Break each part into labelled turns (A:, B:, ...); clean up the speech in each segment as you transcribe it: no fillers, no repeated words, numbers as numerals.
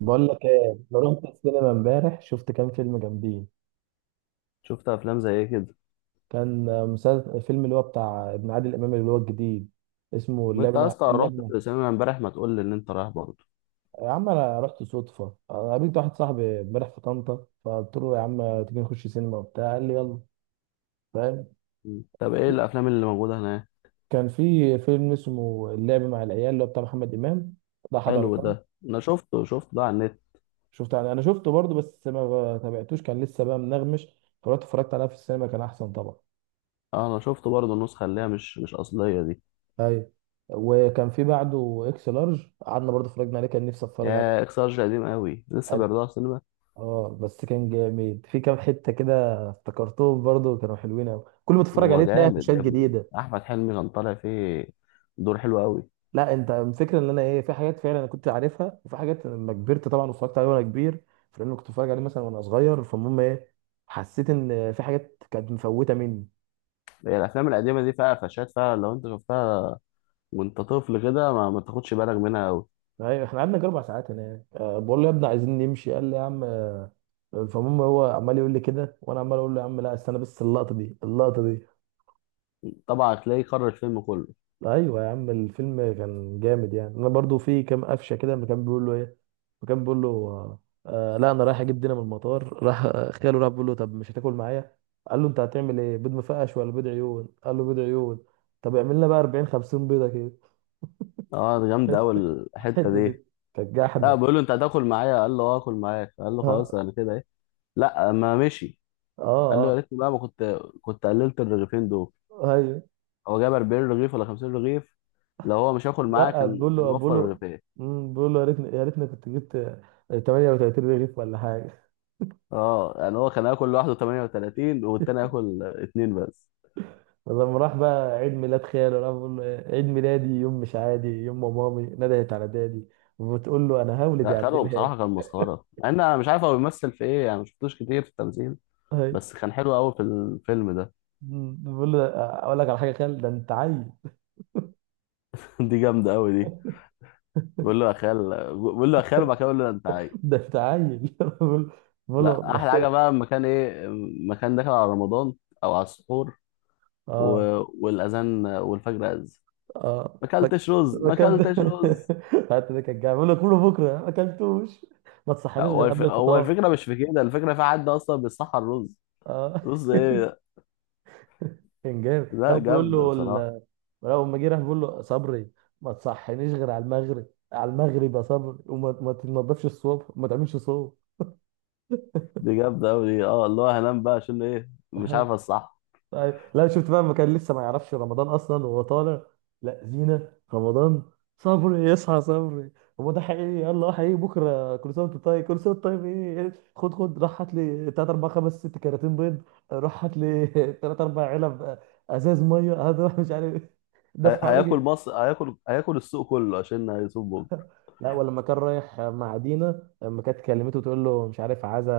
A: بقول لك ايه، انا رحت السينما امبارح، شفت كام فيلم جامدين.
B: شفت افلام زي ايه كده؟
A: كان مسلسل فيلم اللي هو بتاع ابن عادل امام اللي هو الجديد، اسمه اللعب
B: وانت يا
A: مع
B: اسطى رحت السينما امبارح، ما تقول لي ان انت رايح برضه.
A: يا عم انا رحت صدفه. أنا قابلت واحد صاحبي امبارح في طنطا، فقلت له يا عم تيجي نخش سينما وبتاع، قال لي يلا. فاهم.
B: طب ايه الافلام اللي موجوده هناك؟
A: كان في فيلم اسمه اللعب مع العيال اللي هو بتاع محمد امام، ده
B: حلو ده،
A: حضرته.
B: انا شفته ده على النت.
A: شفت يعني، انا شفته برضه بس ما تابعتوش، كان لسه بقى منغمش، فرحت اتفرجت عليها في السينما، كان احسن طبعا.
B: اه انا شفته برضه، النسخه اللي هي مش اصليه دي.
A: ايوه. وكان في بعده اكس لارج، قعدنا برضه اتفرجنا عليه، كان نفسي اتفرج
B: يا
A: عليه.
B: اكس لارج قديم قوي، لسه
A: قد-
B: بيعرضوها في السينما؟
A: اه بس كان جامد في كام حته كده. افتكرتهم برضه، كانوا حلوين قوي، كل ما تتفرج
B: هو
A: عليه تلاقي
B: جامد
A: فيشات
B: يا ابني،
A: جديده.
B: احمد حلمي كان طالع فيه دور حلو قوي.
A: لا انت الفكره ان انا ايه، في حاجات فعلا انا كنت عارفها، وفي حاجات لما كبرت طبعا واتفرجت عليه وانا كبير فلان كنت اتفرج عليه مثلا وانا صغير، فالمهم ايه، حسيت ان في حاجات كانت مفوته مني.
B: هي الافلام القديمه دي فيها قفشات، فيها لو انت شفتها وانت طفل كده ما تاخدش بالك منها قوي.
A: ايوه، احنا قعدنا جربع ساعات هناك، أه بقول له يا ابني عايزين نمشي، قال لي يا عم آه، فالمهم هو عمال يقول لي كده وانا عمال اقول له يا عم لا استنى بس اللقطه دي اللقطه دي.
B: طبعا هتلاقيه كرر الفيلم كله.
A: ايوه يا عم الفيلم كان جامد، يعني انا برضو في كام قفشه كده، لما كان بيقول له ايه، فكان بيقول له آه. لا انا رايح اجيب دينا من المطار. راح خاله، راح بيقول له طب مش هتاكل معايا، قال له انت هتعمل ايه، بيض مفقش ولا بيض عيون، قال له بيض عيون، طب اعمل لنا بقى 40 50 بيضه كده.
B: اه ده جامد قوي
A: بس
B: الحته
A: الحته
B: دي.
A: دي كانت
B: لا
A: جحده.
B: بقول له انت هتاكل معايا، قال له اه اكل معاك، قال له خلاص
A: اه.
B: انا كده ايه. لا ما مشي.
A: اه.
B: قال له
A: اه.
B: يا ريتني بقى ما كنت قللت الرغيفين دول.
A: ايوه.
B: هو جاب 40 رغيف ولا 50 رغيف؟ لو هو مش هياكل معاه
A: لا
B: كان
A: بقول
B: كان
A: له بقول
B: وفر
A: له
B: رغيفين.
A: بقول له يا ريتني كنت جبت 38 رغيف ولا حاجه.
B: اه يعني هو كان هياكل لوحده 38 والتاني هياكل اتنين بس.
A: فلما راح بقى عيد ميلاد خاله راح بقول له إيه، عيد ميلادي يوم مش عادي، يوم ما مامي ندهت على دادي، وبتقول له انا هولد
B: لا
A: يا عبد
B: خده
A: الهادي.
B: بصراحه كان مسخره، مع ان انا مش عارف هو بيمثل في ايه يعني، ما شفتوش كتير في التمثيل.
A: أهي.
B: بس كان حلو قوي في الفيلم ده.
A: بقول له اقول لك على حاجه يا خال، ده انت عيل.
B: دي جامده قوي دي. بقول له يا خال، بقول له يا خال، وبعد كده بقول له انت عايز.
A: ده انت عيل. بقول. بقول له
B: لا، احلى حاجه
A: محتاج.
B: بقى المكان ايه، مكان داخل على رمضان او على السحور. و...
A: اه.
B: والاذان والفجر اذن.
A: اه.
B: ما
A: ما
B: اكلتش رز،
A: ما
B: ما
A: اكلت.
B: اكلتش رز.
A: حتى ده كان جاي بقول له كله بكره ما اكلتوش، ما تصحنيش غير قبل
B: هو
A: الفطار.
B: الفكره مش في كده، الفكره في حد اصلا بيصحى الرز.
A: اه.
B: رز ايه ده؟
A: كان جامد،
B: لا جامده بصراحه.
A: لو لما جه راح بيقول له صبري ما تصحينيش غير على المغرب، على المغرب يا صبري، وما ما تنضفش الصوب وما تعملش صوب.
B: دي جامده قوي دي، اه اللي هو هنام بقى عشان ايه، مش عارف الصح.
A: لا شفت بقى ما كان لسه ما يعرفش رمضان اصلا وهو طالع، لا زينة رمضان، صبري يصحى صبري، هو ده حقيقي يلا حقيقي بكره كل سنه وانت طيب، كل سنه وانت طيب، ايه خد خد راح هات لي 3 4 5 6 كراتين بيض. راح هات لي 3 4 علب، ازاز ميه هذا راح مش عارف إيه. دفع
B: هياكل
A: لك.
B: مصر، هياكل السوق كله عشان هيصوم بكره.
A: لا ولما كان رايح مع دينا، لما كانت كلمته تقول له مش عارف عايزه،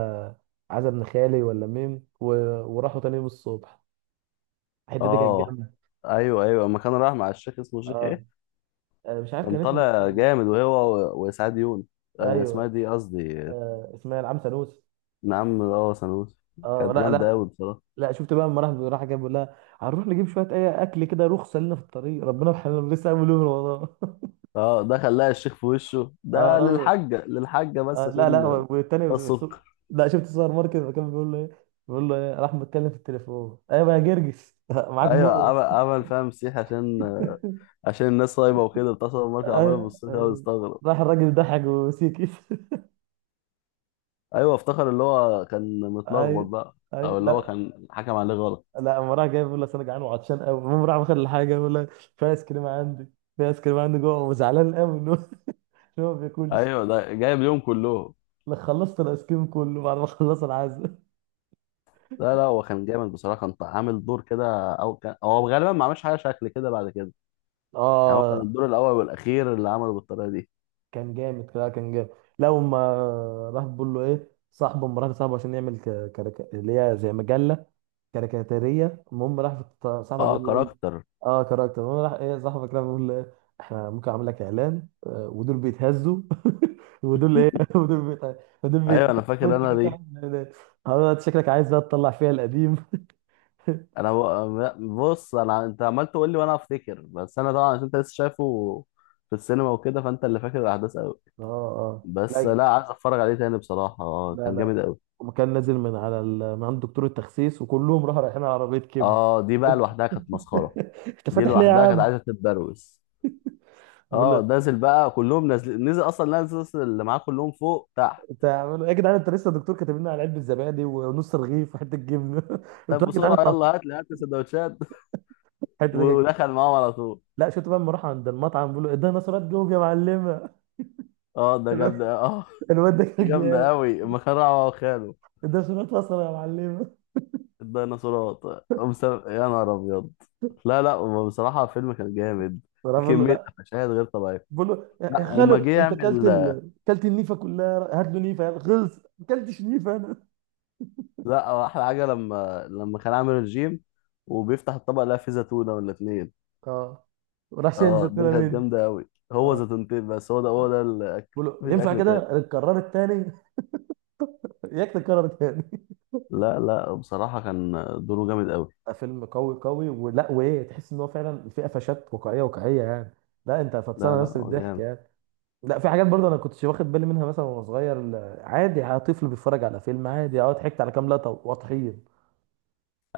A: عايزه ابن خالي ولا مين و... وراحوا تاني يوم الصبح، الحته دي كانت
B: اه.
A: جامده.
B: ايوه ايوه، اما كان رايح مع الشيخ، اسمه الشيخ
A: اه،
B: ايه؟
A: آه، مش عارف
B: كان
A: كان اسمه.
B: طالع جامد وهو وسعاد يونس. آه، اسمها
A: ايوه.
B: دي قصدي.
A: آه اسمها العم سانوس.
B: نعم اه سنوس.
A: اه.
B: كانت
A: لا
B: جامدة
A: لا.
B: أوي بصراحة.
A: لا شفت بقى، لما راح راح جاب بيقول لها هنروح نجيب شويه اي اكل كده، رخصه لنا في الطريق ربنا يرحمنا لسه عامل يوم رمضان.
B: اه ده خلاها الشيخ في وشه
A: اه
B: ده،
A: رمضان.
B: للحاجة بس
A: آه لا لا،
B: عشان. ده الصدق.
A: لا شفت السوبر ماركت لما كان بيقول له ايه، بيقول له ايه، راح متكلم في التليفون ايوه يا جرجس. معاك
B: أيوة
A: مر.
B: عمل فيها مسيح عشان، عشان الناس صايمة وكده، اتصل الماركة عماله
A: أيوة.
B: بالصوت كده ويستغرب.
A: راح الراجل ضحك وسيكت.
B: أيوة، افتكر اللي هو كان متلخبط
A: ايوه.
B: بقى.
A: ايوه.
B: أو اللي هو
A: لا.
B: كان حكم عليه غلط.
A: لا اما راح جاي بيقول لك انا جعان وعطشان قوي، المهم راح واخد الحاجه بيقول لك في ايس كريم عندي جوه، وزعلان قوي ان هو إن هو ما بياكلش
B: أيوة ده جايب اليوم كله.
A: لك، خلصت الايس كريم كله بعد ما خلص العزاء.
B: لا لا، هو كان جامد بصراحة، كان عامل دور كده، أو كان هو غالبا ما عملش حاجة شكل كده بعد كده. يعني هو كان
A: اه
B: الدور الأول والأخير اللي عمله بالطريقة دي.
A: كان جامد، لا كان جامد. لا وما راح بيقول له ايه صاحبه، مرات صاحبه، عشان يعمل اللي هي زي مجله كاريكاتيريه، المهم راح صاحبك ده
B: اه
A: بيقول.
B: كاركتر.
A: اه كاركتر. المهم راح ايه صاحبك ده بيقول له إيه، احنا ممكن اعمل لك اعلان آه، ودول بيتهزوا. ودول ايه. ودول
B: ايوه
A: بيتهزوا.
B: انا فاكر
A: وانت
B: انا
A: كده
B: دي.
A: تعمل إعلانات. آه، انت شكلك عايز بقى تطلع فيها القديم.
B: بص انا، انت عمال تقول لي وانا افتكر، بس انا طبعا عشان انت لسه شايفه في السينما وكده، فانت اللي فاكر الاحداث قوي.
A: اه. اه.
B: بس
A: لا.
B: لا، عايز اتفرج عليه تاني بصراحه، اه
A: لا
B: كان
A: لا.
B: جامد قوي.
A: وكان نازل من على من عند دكتور التخسيس، وكلهم راحوا رايحين على عربيه كبد.
B: اه دي بقى لوحدها كانت مسخره.
A: انت
B: دي
A: فاتح ليه يا
B: لوحدها كانت
A: عم؟
B: عايزه تتبروس.
A: بقول له
B: اه نازل بقى، كلهم نازل، نزل اصلا نازل أصلاً اللي معاه كلهم فوق تحت.
A: يا جدعان انت لسه الدكتور كاتب لنا على علبه زبادي ونص رغيف وحته جبنه،
B: طب
A: انتوا يا جدعان.
B: بسرعه يلا، هات لي سندوتشات.
A: الحته دي كانت جامدة.
B: ودخل معاهم على طول.
A: لا شفت بقى لما راح عند المطعم بيقول له اديها نشرات جوب يا معلمه.
B: اه ده جامد اه.
A: الواد ده
B: دي
A: كان
B: جامده
A: جامد.
B: قوي، مخرعه وخاله.
A: اديها نشرات بصل يا معلمه.
B: الديناصورات. يا نهار ابيض. لا لا، هو بصراحه الفيلم كان جامد،
A: راح
B: في
A: بيقول له
B: كميه
A: لا
B: مشاهد غير طبيعيه.
A: بيقول له يا
B: لا
A: خالو
B: وما جه
A: انت كلت
B: يعمل.
A: كلت النيفه كلها، هات له نيفه يلا خلص، ما كلتش نيفه انا.
B: لا هو احلى حاجه، لما كان عامل الجيم وبيفتح الطبق لقى فيه زيتونه ولا اتنين.
A: اه، وراح شايل
B: اه
A: زيتونه
B: دي كانت
A: مني.
B: جامده قوي، هو
A: اه
B: زيتونتين بس، هو ده الاكل،
A: بيقول له
B: مفيش
A: ينفع
B: اكل تاني.
A: كده اتكرر التاني. ياك تتكرر تاني.
B: لا لا بصراحه كان دوره جامد قوي.
A: فيلم قوي قوي، ولا وايه، تحس ان هو فعلا في قفشات واقعيه واقعيه يعني، لا انت
B: لا
A: فطسانه
B: لا
A: نفسك
B: هو
A: بالضحك
B: جامد.
A: يعني. لا في حاجات برضه انا كنتش واخد بالي منها مثلا وانا صغير، عادي طفل بيتفرج على فيلم عادي، اه ضحكت على كام لقطه واطحين.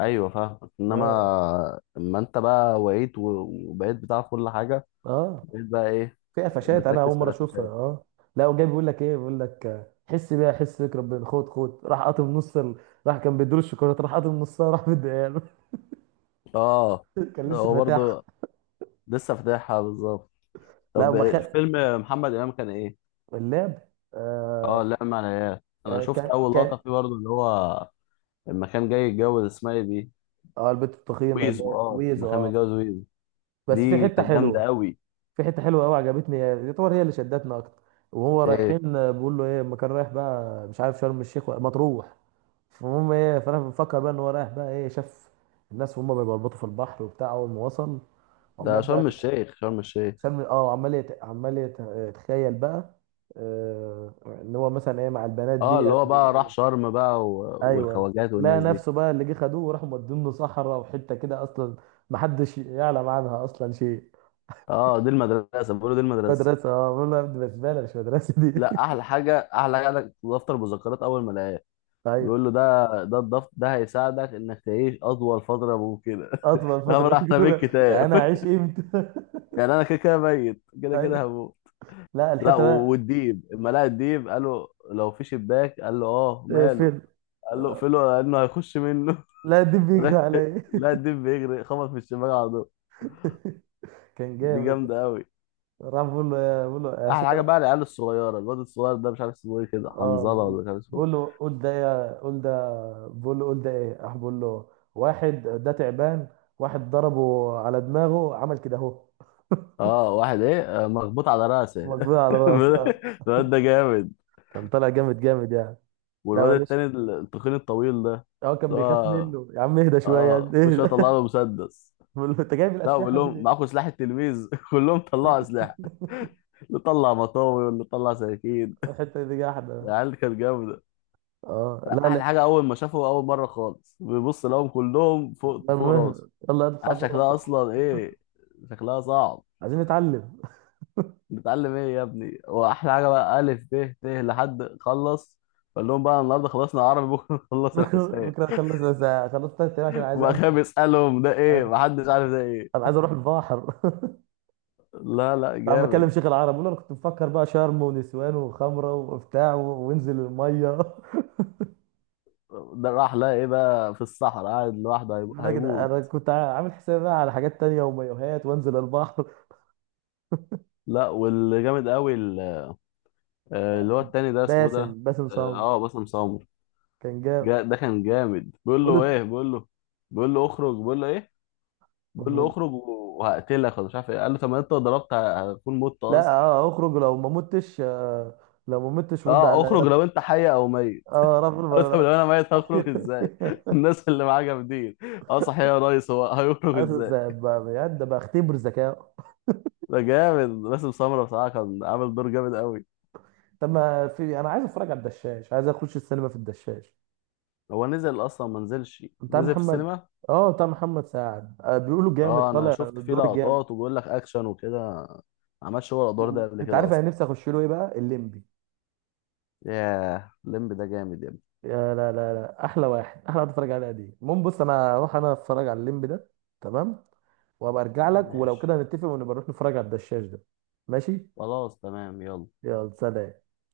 B: ايوه فاهمك، انما
A: اه.
B: اما انت بقى وعيت وبقيت بتعرف كل حاجه.
A: اه.
B: بقيت بقى ايه؟
A: في قفشات انا
B: بتركز
A: اول
B: في
A: مره اشوفها
B: القفشات.
A: اه. لا وجاي بيقول لك ايه بيقول لك آه، حس بيها حس بيك ربنا، خد خد راح قاطم نص راح كان بيدور الشوكولاته، راح قاطم نصها راح مديها له.
B: اه
A: كان لسه
B: هو
A: فاتحها.
B: برضه لسه فاتحها بالظبط.
A: لا
B: طب
A: وما خد.
B: فيلم محمد امام كان ايه؟
A: اللعب.
B: اه
A: آه.
B: لا معنى. انا
A: آه
B: شفت
A: كان
B: اول لقطه
A: كان،
B: فيه برضه، اللي هو لما كان جاي يتجوز، اسمها ايه دي؟
A: اه البت التخينه اللي هي
B: ويزو، اه لما
A: ويزو
B: كان
A: اه.
B: متجوز ويزو،
A: بس في
B: دي
A: حته
B: كانت جامده
A: حلوه.
B: قوي.
A: في حته حلوه قوي عجبتني، يعتبر هي اللي شدتنا اكتر، وهو
B: ايه
A: رايحين آه، بيقول له ايه، ما كان رايح بقى مش عارف شرم الشيخ مطروح، فالمهم ايه، فانا مفكر بقى ان هو رايح بقى ايه، شاف الناس وهم بيبلبطوا في البحر وبتاع، اول ما وصل
B: ده؟
A: عمال بقى
B: شرم الشيخ، شرم الشيخ.
A: شرم اه، يتخيل بقى آه... ان هو مثلا ايه مع البنات
B: اه اللي
A: ديت
B: هو بقى راح شرم بقى
A: ايوه،
B: والخواجات
A: لقى
B: والناس دي.
A: نفسه بقى اللي جه خدوه وراحوا مودينه صحراء، وحته كده اصلا محدش يعلم عنها اصلا شيء.
B: اه دي المدرسه بيقولوا دي المدرسه.
A: مدرسة اه، بقول له يا ابني بسبالة مش مدرسة دي.
B: لا، احلى حاجه عندك دفتر مذكرات اول ما لقاه،
A: ايوه.
B: بيقول له ده الضغط ده هيساعدك انك تعيش اطول فتره ممكنه.
A: اطول
B: هم
A: فترة
B: احنا بيت
A: اولى، يعني
B: كتاب؟
A: انا هعيش امتى.
B: يعني انا كده كده ميت، كده كده
A: ايوه.
B: هموت.
A: لا
B: لا
A: الحتة بقى.
B: والديب، اما لقى الديب قال له لو في شباك، قال له اه
A: إيه
B: ماله،
A: فين.
B: قال له اقفله لانه هيخش منه.
A: لا دي بيجري
B: راح-
A: عليا.
B: لا الديب بيجري خبط في الشباك على طول.
A: كان
B: دي
A: جامد.
B: جامده قوي.
A: راح بقول له يا بقول له يا شيخ
B: احلى حاجه
A: انا.
B: بقى العيال الصغيره، الواد الصغير ده مش عارف اسمه ايه كده،
A: اه
B: حنظله ولا مش عارف اسمه
A: بقول، بقول
B: ايه.
A: له قول ده، بقول له قول ده ايه، راح بقول له واحد ده تعبان، واحد ضربه على دماغه عمل كده اهو.
B: اه واحد ايه، آه، مخبوط على راسه.
A: مجبور على راسه آه.
B: الواد ده جامد.
A: كان طالع جامد، جامد يعني. لا
B: والواد
A: معلش.
B: التاني التخين الطويل ده،
A: هو كان
B: اللي
A: بيخاف
B: هو
A: منه، يا عم اهدى شوية
B: اه كل
A: اهدى.
B: شويه طلع له مسدس.
A: بقول له انت جايب
B: لا بقول
A: الاسلحه دي
B: لهم
A: ليه؟
B: معاكم سلاح التلميذ؟ كلهم طلعوا سلاح، اللي طلع مطاوي واللي طلع سكاكين.
A: الحته دي جاحده بقى.
B: العيال دي كانت جامده.
A: اه لا لا
B: احلى
A: لا،
B: حاجه اول ما شافوا اول مره خالص بيبص لهم كلهم فوق راسه.
A: المهم يلا اطلع
B: عارف
A: بره انت.
B: شكلها اصلا ايه؟ شكلها صعب.
A: عايزين نتعلم.
B: بتتعلم ايه يا ابني؟ واحلى حاجه بقى الف ب ت لحد خلص، قال لهم بقى النهارده خلصنا عربي، بكره نخلص
A: بكره
B: الحساب.
A: بكره اخلص اخلص تلات ايام عشان عايز
B: وبقى كان
A: امشي.
B: بيسالهم ده ايه،
A: عايز-
B: محدش عارف ده ايه.
A: انا عايز اروح البحر.
B: لا لا
A: عم بكلم
B: جامد.
A: شيخ العرب، بقول له انا كنت مفكر بقى شرم ونسوان وخمره وبتاع وانزل الميه.
B: ده راح لقى ايه بقى في الصحراء قاعد لوحده،
A: لا كده
B: هيموت.
A: انا كنت عامل حسابي بقى على حاجات تانية ومايوهات وانزل البحر.
B: لا واللي جامد قوي آه، اللي هو التاني ده اسمه ده.
A: باسم، باسم
B: اه.
A: صامت.
B: آه، باسم سمر.
A: كان جاب.
B: ده كان جامد، بيقول
A: بقول
B: له
A: له
B: ايه، بيقول له، بيقول له اخرج، بيقول له ايه، بيقول له اخرج وهقتلك ولا مش عارف ايه. قال له طب ما انت لو ضربت هتكون مت
A: لا
B: اصلا.
A: اه اخرج لو ما متش آه، لو ما متش رد
B: اه اخرج
A: على.
B: لو انت حي او ميت.
A: اه رفع
B: قال له طب لو
A: الملعقة.
B: انا ميت هخرج ازاي؟ الناس اللي معاه جامدين. اه صحيح يا ريس، هو هيخرج
A: اخر
B: ازاي؟
A: ساعة بقى بجد، بقى اختبر ذكاء.
B: ده جامد باسم سمرة بصراحة، كان عامل دور جامد قوي.
A: طب ما في انا عايز اتفرج على الدشاش، عايز اخش السينما في الدشاش
B: هو نزل اصلا، ما نزلش،
A: بتاع
B: نزل في
A: محمد.
B: السينما.
A: اه بتاع محمد سعد آه، بيقولوا جامد
B: اه انا
A: طالع
B: شفت فيه
A: الدور جامد.
B: لقطات وبيقول لك اكشن وكده، ما عملش هو الادوار ده قبل
A: انت
B: كده
A: عارف انا
B: اصلا.
A: نفسي اخش له ايه بقى، الليمبي.
B: ياه الليمب ده جامد يا ابني.
A: يا لا لا لا، احلى واحد، احلى واحد اتفرج عليها دي، المهم بص انا اروح انا اتفرج على الليمبي ده، تمام، وابقى ارجع لك، ولو
B: ماشي،
A: كده هنتفق ونبقى نروح نتفرج على الدشاش ده. ماشي.
B: خلاص تمام يلا.
A: يلا سلام.